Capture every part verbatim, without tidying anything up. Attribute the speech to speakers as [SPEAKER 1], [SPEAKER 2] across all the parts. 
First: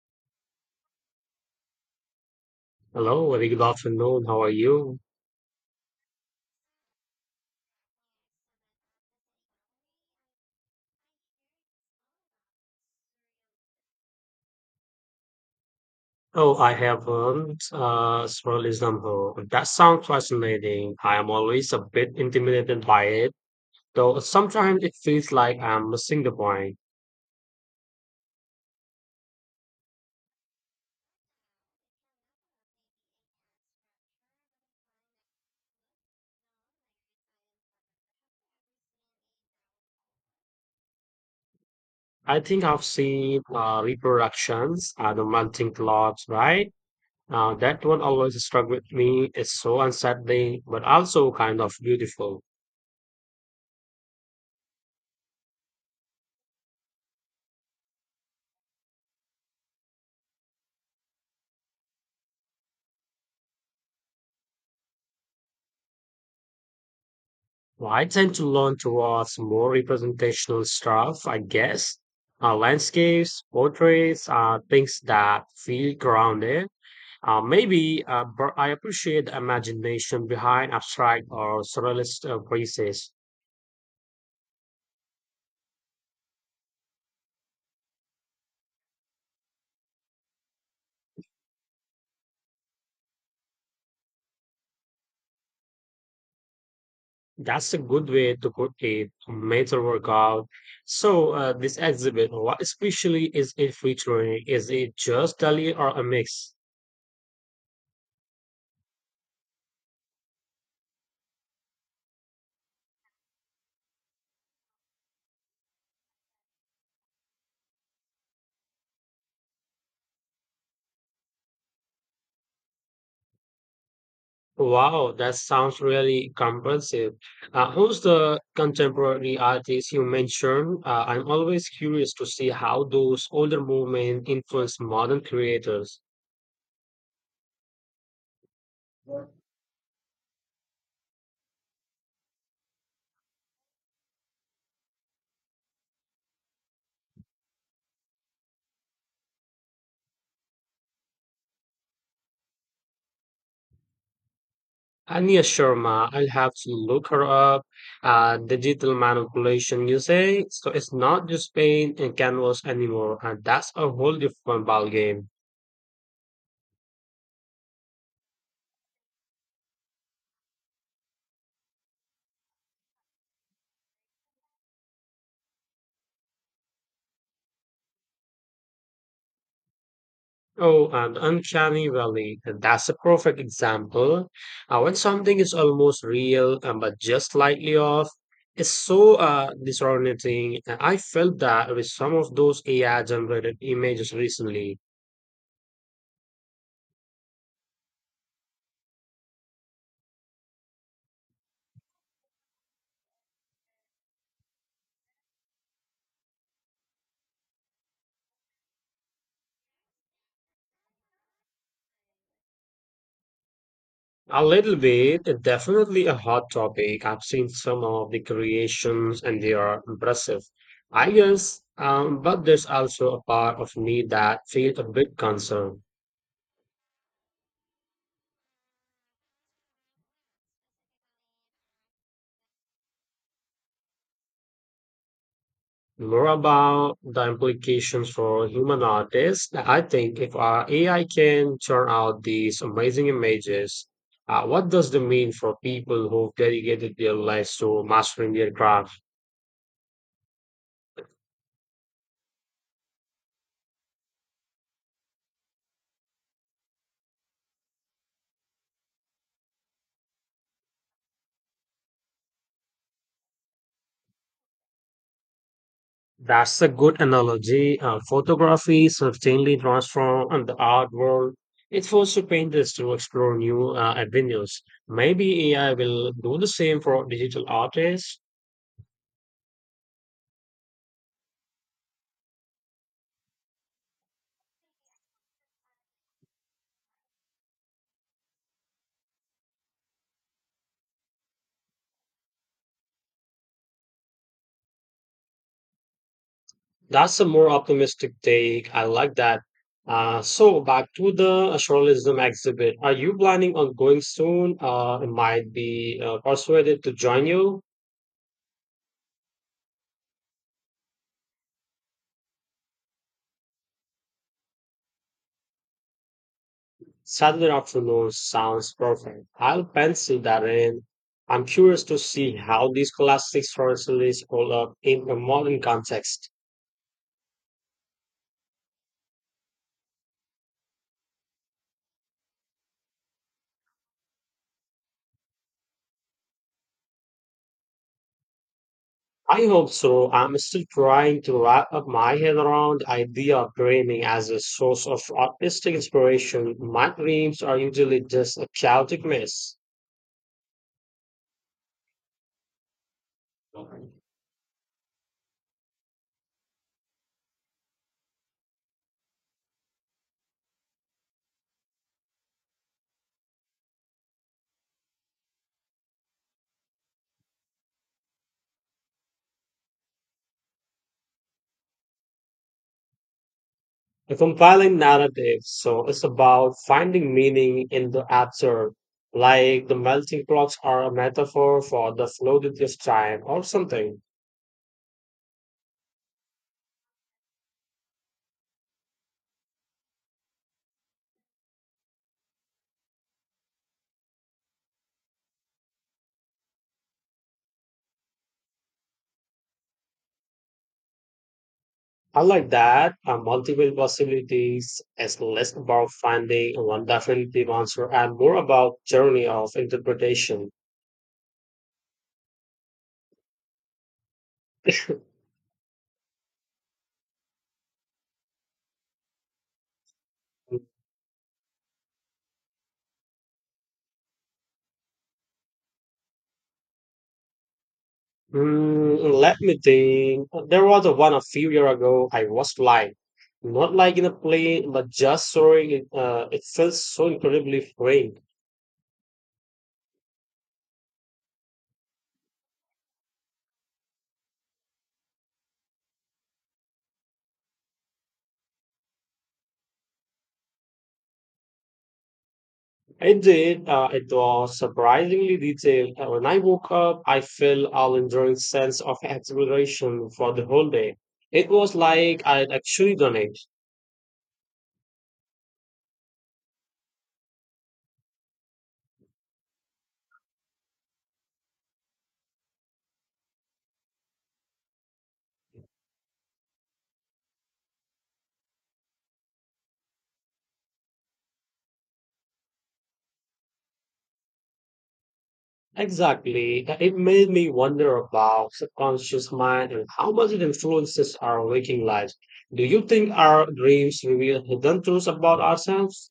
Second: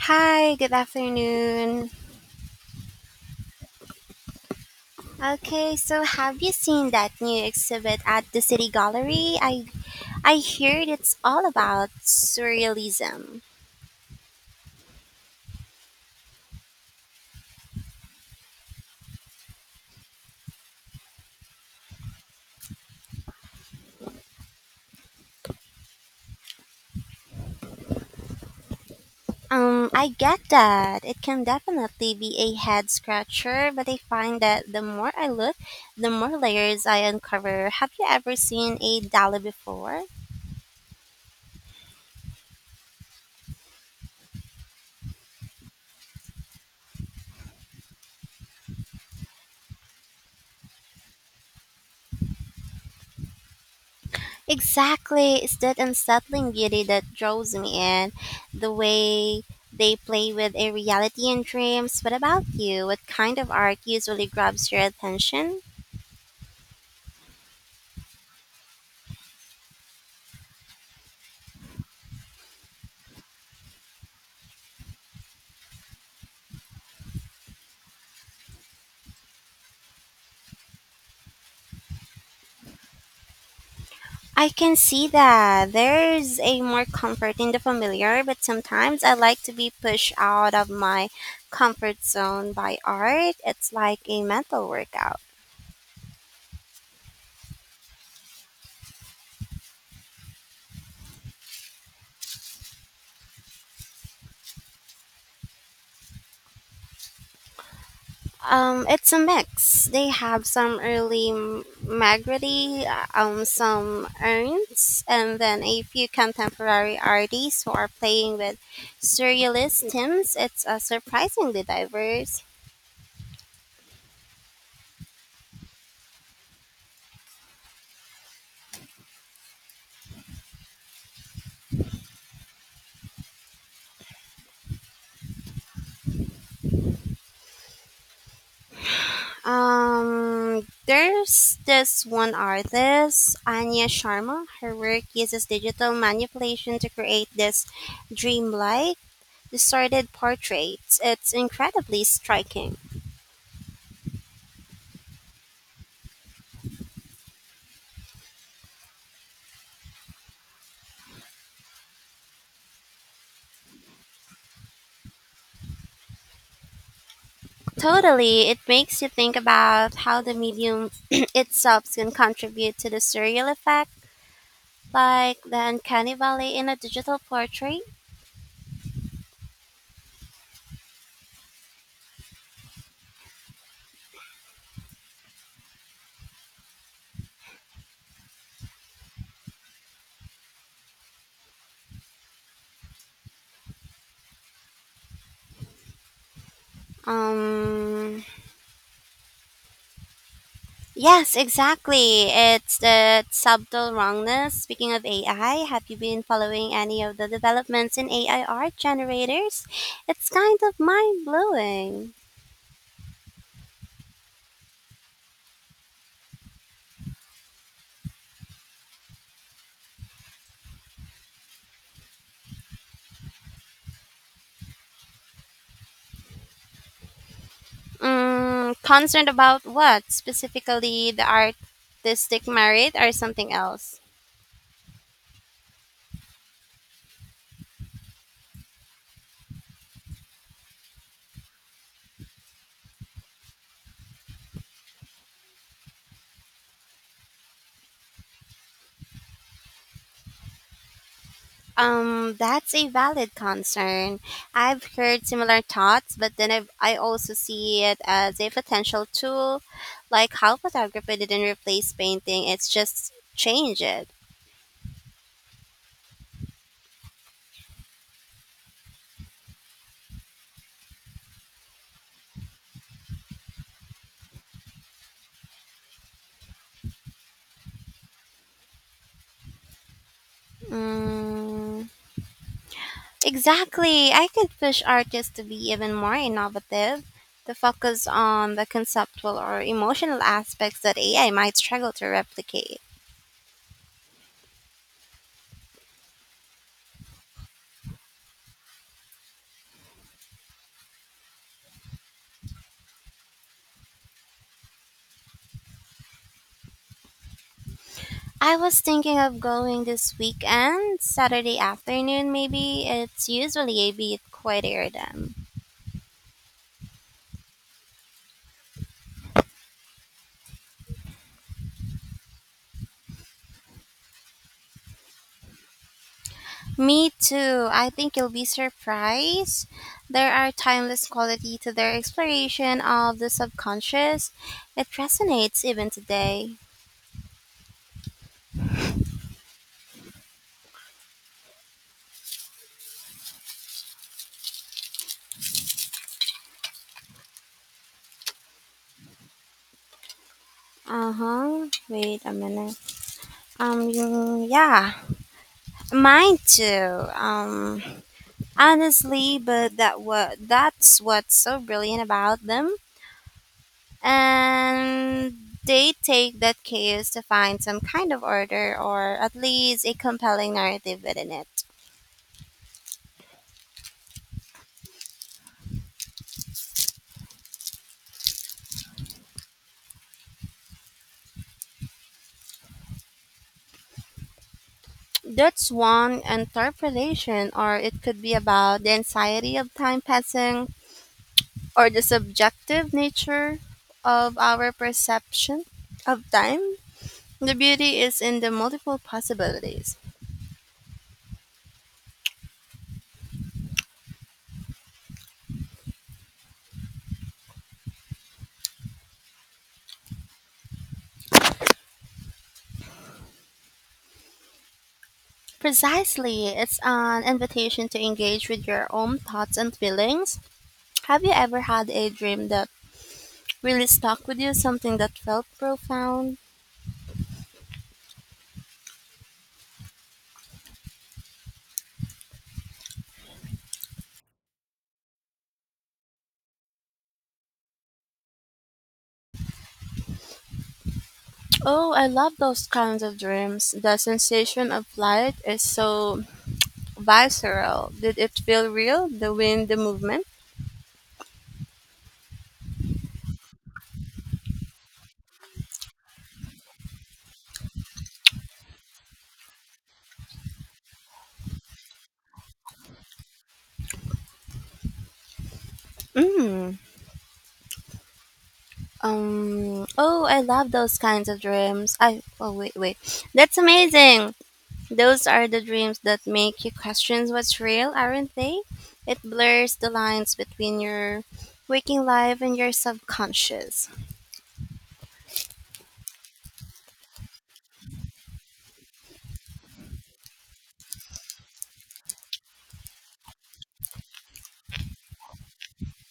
[SPEAKER 1] Hi, good afternoon.
[SPEAKER 2] Hello, very good afternoon. How are you?
[SPEAKER 1] Okay, so have you seen that new exhibit at the City Gallery? I I heard it's all about surrealism.
[SPEAKER 2] Oh, I haven't. Uh, surrealism, huh? That sounds fascinating. I am always a bit intimidated by it, though sometimes it feels like I'm missing the point.
[SPEAKER 1] Um, I get that. It can definitely be a head scratcher, but I find that the more I look, the more layers I uncover. Have you ever seen a Dali before?
[SPEAKER 2] I think I've seen uh, reproductions, uh, the melting clocks, right? Uh, that one always struck with me. It's so unsettling, but also kind of beautiful.
[SPEAKER 1] Exactly, it's that unsettling beauty that draws me in. The way they play with a reality and dreams. What about you? What kind of art usually grabs your attention?
[SPEAKER 2] Well, I tend to lean towards more representational stuff, I guess. Uh, landscapes, portraits, uh, things that feel grounded. Uh, maybe uh, but I appreciate the imagination behind abstract or surrealist uh, pieces.
[SPEAKER 1] I can see that there's a more comfort in the familiar, but sometimes I like to be pushed out of my comfort zone by art. It's like a mental workout.
[SPEAKER 2] That's a good way to put it, major workout. So, uh, this exhibit, what especially is it featuring? Is it just Dali or a mix?
[SPEAKER 1] Um, it's a mix. They have some early M- Magritte, um, some Ernst, and then a few contemporary artists who are playing with surrealist themes. It's uh, surprisingly diverse.
[SPEAKER 2] Wow, that sounds really comprehensive. Uh, who's the contemporary artist you mentioned? Uh, I'm always curious to see how those older movements influence modern creators.
[SPEAKER 1] Um, there's this one artist, Anya Sharma. Her work uses digital manipulation to create this dreamlike, distorted portraits. It's incredibly striking.
[SPEAKER 2] Anya Sharma, I'll have to look her up. Uh, digital manipulation, you say? So it's not just paint and canvas anymore, and that's a whole different ballgame.
[SPEAKER 1] Totally, it makes you think about how the medium itself can contribute to the surreal effect, like the uncanny valley in a digital portrait.
[SPEAKER 2] Oh, and uncanny valley. And That's a perfect example. Uh, when something is almost real um, but just slightly off, it's so uh, disorienting. And I felt that with some of those A I generated images recently.
[SPEAKER 1] Um, yes, exactly. It's the subtle wrongness. Speaking of A I, have you been following any of the developments in A I art generators? It's kind of mind blowing.
[SPEAKER 2] A little bit, uh, definitely a hot topic. I've seen some of the creations and they are impressive, I guess. Um, but there's also a part of me that feels a bit concerned.
[SPEAKER 1] Mm, concerned about what specifically the artistic merit or something else?
[SPEAKER 2] More about the implications for human artists. I think if our A I can churn out these amazing images, uh, what does that mean for people who've dedicated their lives to mastering their craft?
[SPEAKER 1] Um, that's a valid concern. I've heard similar thoughts, but then I've, I also see it as a potential tool, like how photography didn't replace painting, it's just change it.
[SPEAKER 2] That's a good analogy. Uh, photography certainly transformed the art world. It forced painters to explore new uh, avenues. Maybe A I will do the same for digital artists.
[SPEAKER 1] Mm, exactly. I could push artists to be even more innovative, to focus on the conceptual or emotional aspects that A I might struggle to replicate.
[SPEAKER 2] That's a more optimistic take. I like that. Uh, so back to the astralism exhibit. Are you planning on going soon? Uh, I might be uh, persuaded to join you.
[SPEAKER 1] I was thinking of going this weekend, Saturday afternoon maybe. It's usually a bit quieter than.
[SPEAKER 2] Saturday afternoon sounds perfect. I'll pencil that in. I'm curious to see how these classic stories hold up in a modern context.
[SPEAKER 1] Me too. I think you'll be surprised. There are timeless quality to their exploration of the subconscious. It resonates even today.
[SPEAKER 2] I hope so. I'm still trying to wrap up my head around the idea of dreaming as a source of artistic inspiration. My dreams are usually just a chaotic mess,
[SPEAKER 1] Uh-huh. Wait a minute. Um yeah. Mine too. Um honestly, but that what that's what's so brilliant about them. And They take that chaos to find some kind of order or at least a compelling narrative within it.
[SPEAKER 2] a compiling narrative. So it's about finding meaning in the absurd, like the melting clocks are a metaphor for the fluidity of time or something.
[SPEAKER 1] That's one interpretation, or it could be about the anxiety of time passing or the subjective nature of our perception of time. The beauty is in the multiple possibilities.
[SPEAKER 2] I like that. Uh, multiple possibilities is less about finding one definitive answer and more about journey of interpretation.
[SPEAKER 1] Precisely, it's an invitation to engage with your own thoughts and feelings. Have you ever had a dream that really stuck with you, something that felt profound?
[SPEAKER 2] Mm, let me think. There was a one a few year ago. I was flying, not like in a plane, but just soaring. It, uh, it felt so incredibly freeing.
[SPEAKER 1] Oh, I love those kinds of dreams. The sensation of flight is so visceral. Did it feel real? The wind, the movement?
[SPEAKER 2] It did. Uh, it was surprisingly detailed. Uh, When I woke up, I felt all enduring sense of exhilaration for the whole day. It was like I'd actually done it.
[SPEAKER 1] Mm. Um. Oh, I love those kinds of dreams. I. Oh, wait, wait. That's amazing. Those are the dreams that make you question what's real, aren't they? It blurs the lines between your waking life and your subconscious.
[SPEAKER 2] Exactly. Uh, it made me wonder about subconscious mind and how much it influences our waking lives. Do you think our dreams reveal hidden truths about ourselves?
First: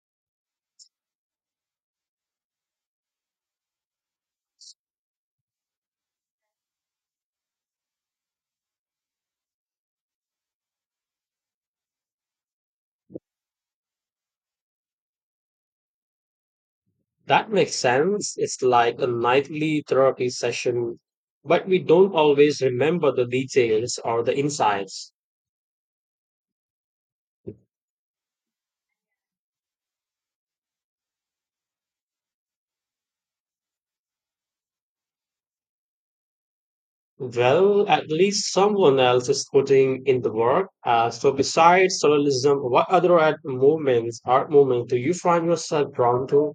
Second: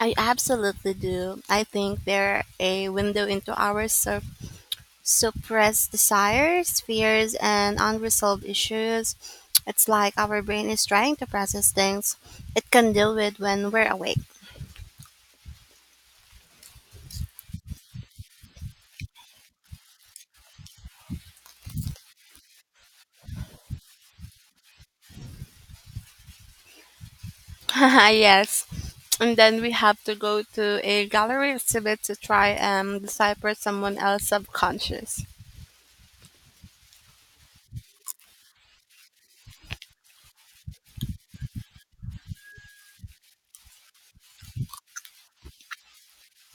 [SPEAKER 1] I absolutely do. I think they're a window into our sup- suppressed desires, fears, and unresolved issues. It's like our brain is trying to process things it can deal with when we're awake.
[SPEAKER 2] That makes sense. It's like a nightly therapy session, but we don't always remember the details or the insights.
[SPEAKER 1] Yes. And then we have to go to a gallery exhibit to try and decipher someone else's subconscious.
[SPEAKER 2] Well, at least someone else is putting in the work. Uh, so, besides surrealism, what other art movements, art movement, do you find yourself drawn to?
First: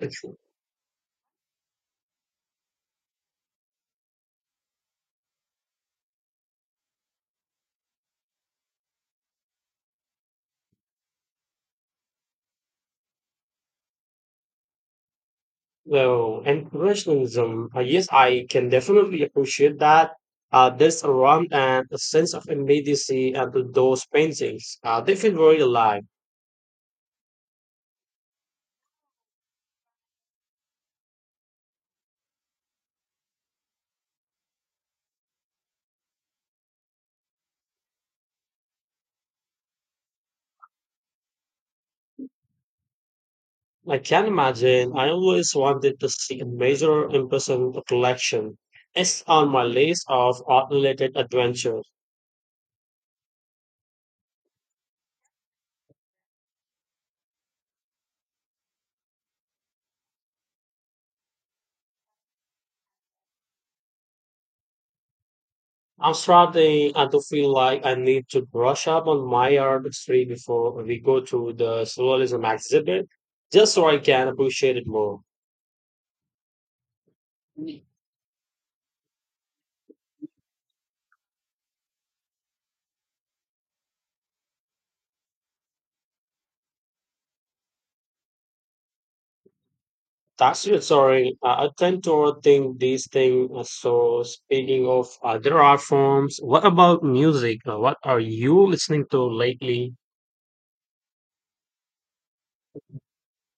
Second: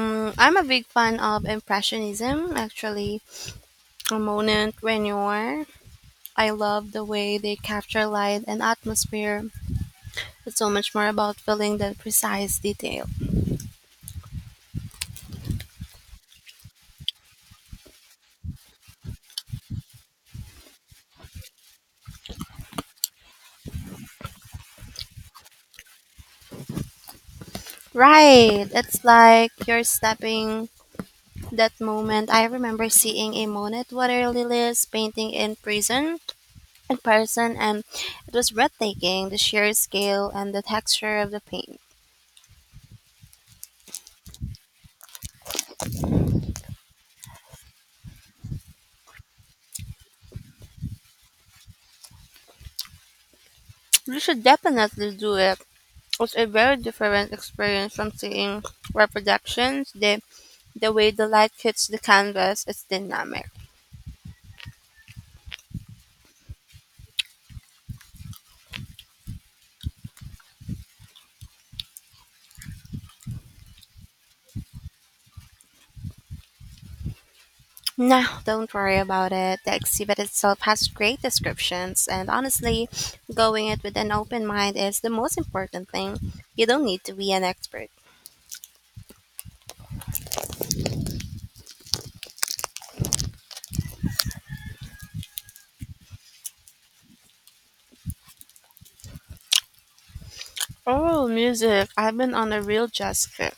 [SPEAKER 2] It's-
[SPEAKER 1] I'm a big fan of Impressionism, actually. A moment, Renoir, I love the way they capture light and atmosphere. It's so much more about feeling than precise detail.
[SPEAKER 2] Well, impressionism. Uh, yes, I can definitely appreciate that. Uh, there's a warmth and a sense of immediacy at those paintings. Uh, they feel very alive.
[SPEAKER 1] Right. It's like you're stepping that moment. I remember seeing a Monet water lilies painting in prison in person and it was breathtaking, the sheer scale and the texture of the paint.
[SPEAKER 2] I can imagine. I always wanted to see a major in-person collection. It's on my list of art-related adventures.
[SPEAKER 1] You should definitely do it. It's a very different experience from seeing reproductions. The the way the light hits the canvas is dynamic.
[SPEAKER 2] I'm starting uh, to feel like I need to brush up on my artistry before we go to the surrealism exhibit, just so I can appreciate it more.
[SPEAKER 1] No, don't worry about it. The exhibit itself has great descriptions, and honestly, going it with an open mind is the most important thing. You don't need to be an expert.
[SPEAKER 2] That's reassuring. Uh, I tend to overthink these things. Uh, So, speaking of other art forms, what about music? Uh, What are you listening to lately?
[SPEAKER 1] Oh, music. I've been on a real jazz kick.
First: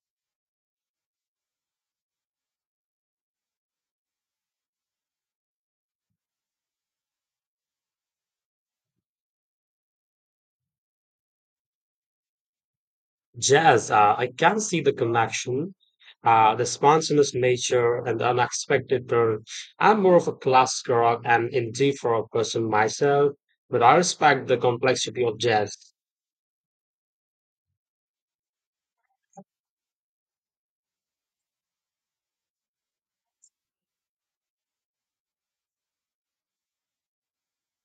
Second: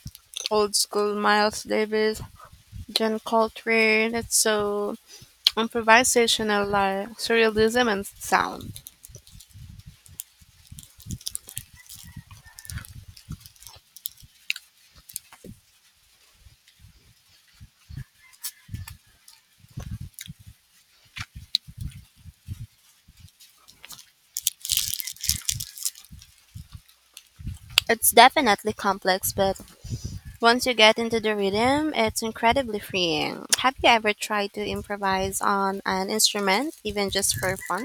[SPEAKER 1] Old school Miles Davis, John Coltrane. It's so improvisational, like surrealism and sound.
[SPEAKER 2] Jazz, uh, I can see the connection, uh, the spontaneous nature and the unexpected turn. I'm more of a classical rock and indie folk person myself, but I respect the complexity of jazz.
[SPEAKER 1] It's definitely complex, but once you get into the rhythm, it's incredibly freeing. Have you ever tried to improvise on an instrument, even just for fun?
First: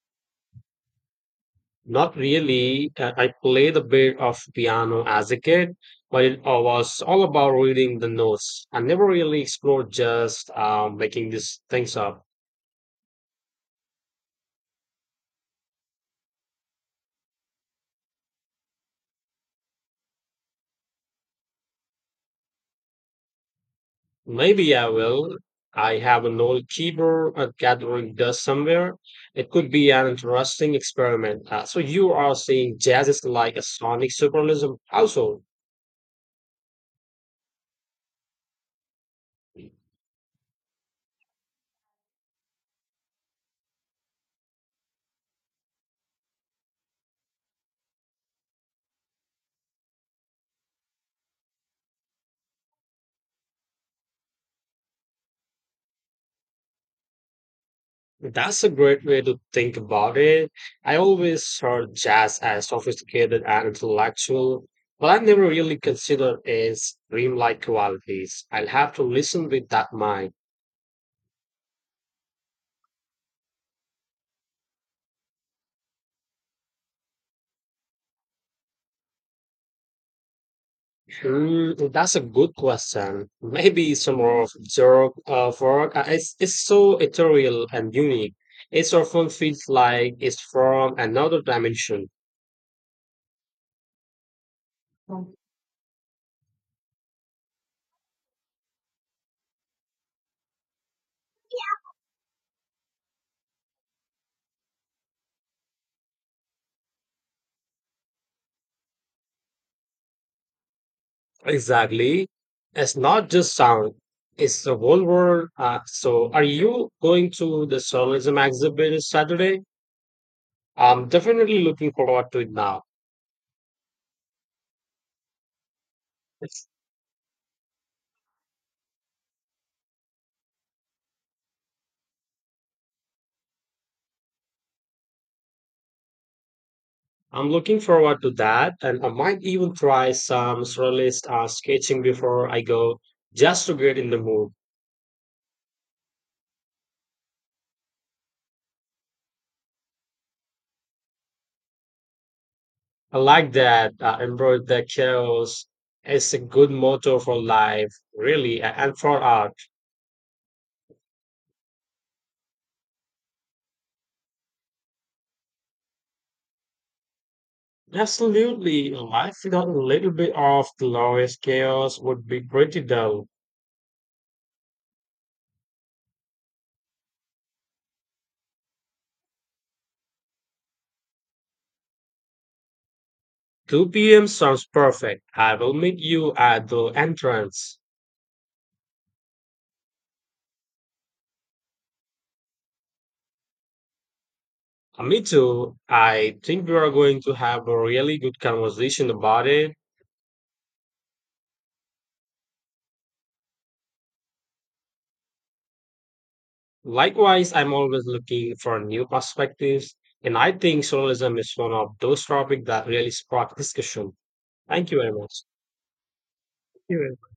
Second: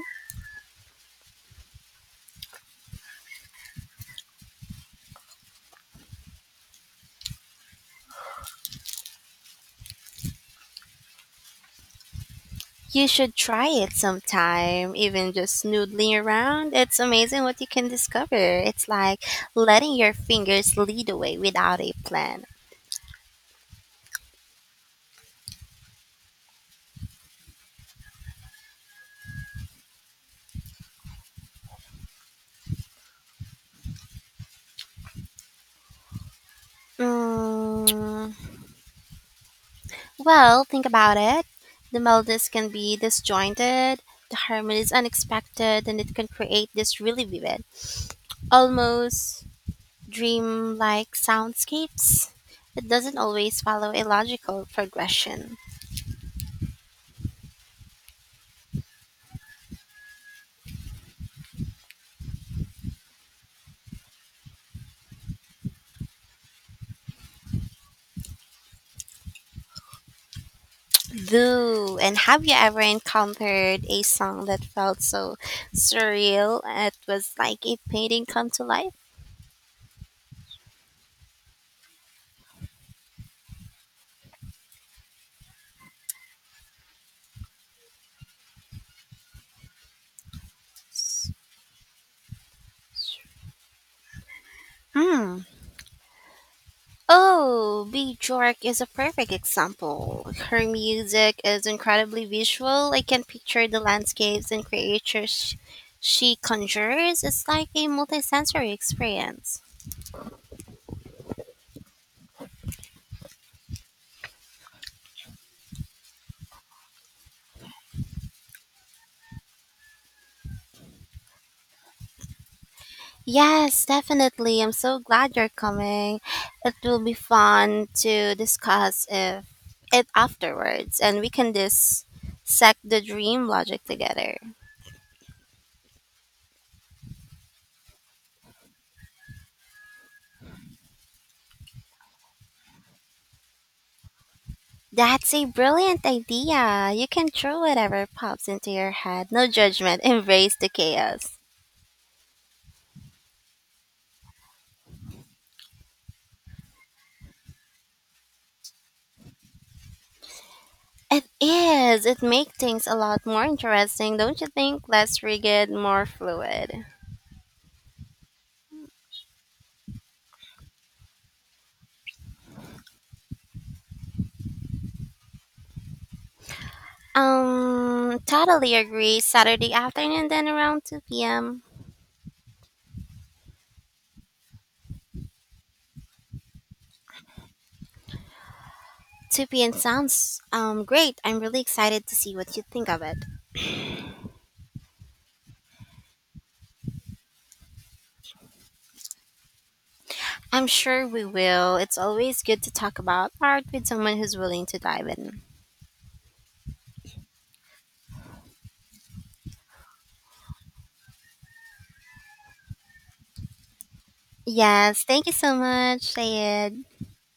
[SPEAKER 2] Not really. Uh, I played a bit of piano as a kid, but it all was all about reading the notes. I never really explored just um, making these things up.
[SPEAKER 1] You should try it sometime, even just noodling around. It's amazing what you can discover. It's like letting your fingers lead the way without a plan.
[SPEAKER 2] Maybe I will. I have an old keyboard uh, gathering dust somewhere. It could be an interesting experiment. Uh, so you are saying jazz is like a sonic surrealism household.
[SPEAKER 1] Mm, well, think about it. The melodies can be disjointed, the harmonies unexpected, and it can create this really vivid, almost dreamlike soundscapes. It doesn't always follow a logical progression.
[SPEAKER 2] That's a great way to think about it. I always heard jazz as sophisticated and intellectual, but I never really considered its dreamlike qualities. I'll have to listen with that mind.
[SPEAKER 1] Boo! And have you ever encountered a song that felt so surreal it was like a painting come to life?
[SPEAKER 2] Mm, that's a good question. Maybe some of Zork uh, Fork. Uh, it's, it's so ethereal and unique. It often feels like it's from another dimension.
[SPEAKER 1] Hmm. Oh, Bjork is a perfect example. Her music is incredibly visual. I can picture the landscapes and creatures she conjures. It's like a multisensory experience.
[SPEAKER 2] Exactly. It's not just sound, it's the whole world. Uh, so, are you going to the Surrealism exhibit Saturday? I'm definitely looking forward to it now.
[SPEAKER 1] Yes, definitely. I'm so glad you're coming. It will be fun to discuss if, it afterwards, and we can dissect the dream logic together.
[SPEAKER 2] I'm looking forward to that, and I might even try some surrealist uh, sketching before I go, just to get in the mood.
[SPEAKER 1] That's a brilliant idea. You can throw whatever pops into your head. No judgment. Embrace the chaos.
[SPEAKER 2] I like that. Uh, embrace the chaos is a good motto for life, really, a- and for art.
[SPEAKER 1] It is. It makes things a lot more interesting, don't you think? Less rigid, more fluid.
[SPEAKER 2] Absolutely, life without a little bit of glorious chaos would be pretty dull.
[SPEAKER 1] Um, totally agree. Saturday afternoon, then around two p m
[SPEAKER 2] two p m sounds perfect. I will meet you at the entrance.
[SPEAKER 1] two p m sounds um, great. I'm really excited to see what you think of it.
[SPEAKER 2] Uh, Me too. I think we are going to have a really good conversation about it.
[SPEAKER 1] I'm sure we will. It's always good to talk about art with someone who's willing to dive in.
[SPEAKER 2] Likewise, I'm always looking for new perspectives, and I think journalism is one of those topics that really spark discussion. Thank you
[SPEAKER 1] Yes,
[SPEAKER 2] very
[SPEAKER 1] thank you
[SPEAKER 2] much.
[SPEAKER 1] so much, Sayed.
[SPEAKER 2] You're